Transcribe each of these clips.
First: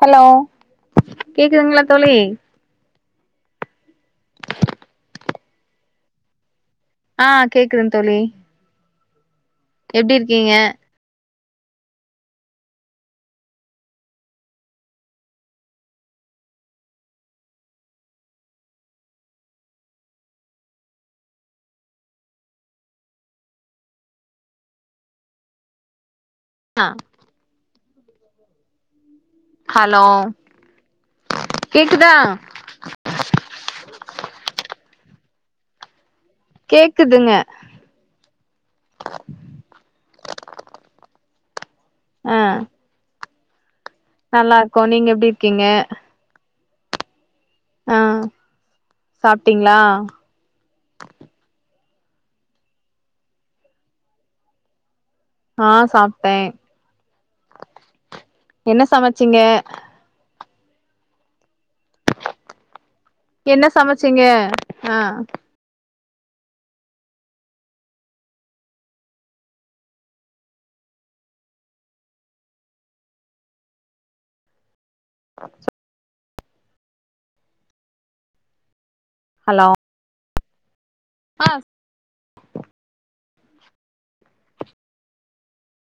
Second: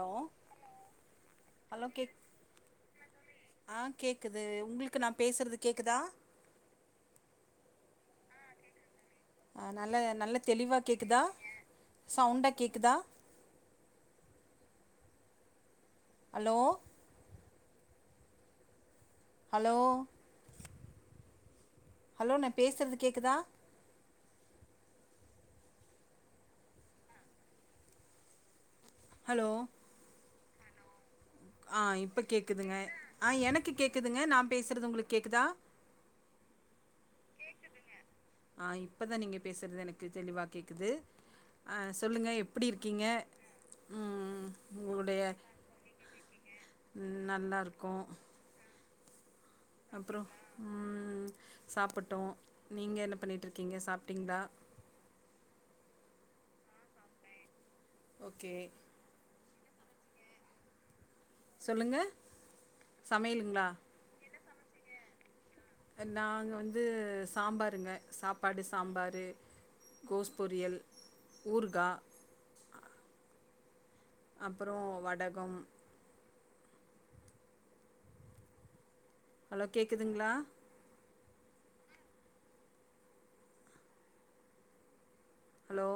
hello கேக்குதுங்ளா தொழி ஆஹ் கேக்குது உங்ளுக்கு நான் பேசுறது கேக்குதா ஆஹ் கேக்குதுங் தோழி அஹ் நல்ல எப்டி நல்லத் இருக்கீங்க தெளிவாக் கேக்குதா சவுண்டாக் கேக்குதா ஹலோ ஹலோ ஹலோ நா பேசுறது கேக்குதா ஆஹ் ஹலோ ஆஹ் கேக்குதா இப்ப கேக்குதுங்க ஆஹ் எனக்கு கேக் குதுங்க நா பேசுறது உங்களுக்கு கேக்குதா கேக்குதுங்க ஆஹ் இப்பதான் நீங்க பேசுறது எனக்கு தெளிவா கேக்குது ஆஹ் சொல்லுங்க ஆ எப்புடி இருக்கீங்க ம் நல்லா இருக்கோ நீங்க எப்டி இருக்கீங்க உம் ஆ நல்லாருக்கோம் சாப்ட்டீங்களா அப்றோம் உம் சாப்புட்டோம் நீங்க என்னப் பண்ணிட்ரிக்கிங்க சாப்ட்டீங்ளா ஆஹ் சாப்ட்டேன் ஓகே என்ன சமச்சிங்க சொல்லுங்க சமையலுங்களா என்ன சமச்சிங்க ஆஹ் நாங்க வந்து சாம்பாருங்க சாப்பாடு சாம்பாரு கோஸ் பொரியல் ஊர்கா அப்பறோம் வடகம் ஹலோ கேக்குதுங்ளா ஆஹ் ஹலோ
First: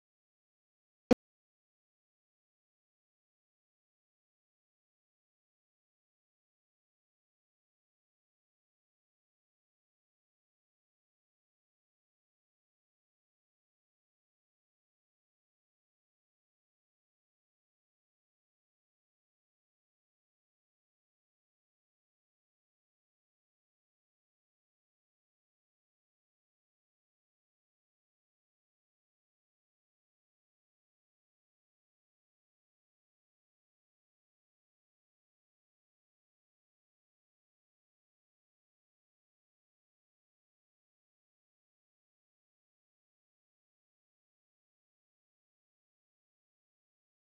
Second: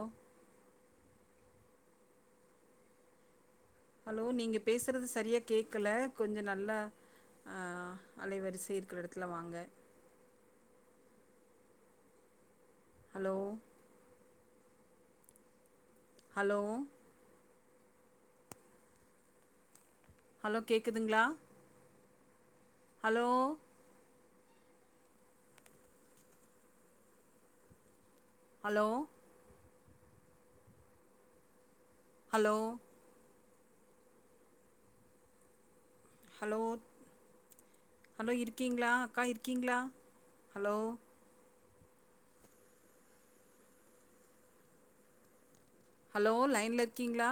ஹலோ நீங்க பேசுறது சரியாக கேக்கல கொஞ்சம் நல்லா ஆஹ் அலைவரிசை இருக்கிற இடத்துல வாங்க ஹலோ ஹலோ ஹலோ கேக்குதுங்ளா hello hello hello hello hello இருக்கீங்ளா அக்கா இருக்கீங்ளா ஹலோ ஹலோ லைன்ல இர்க்கீங்ளா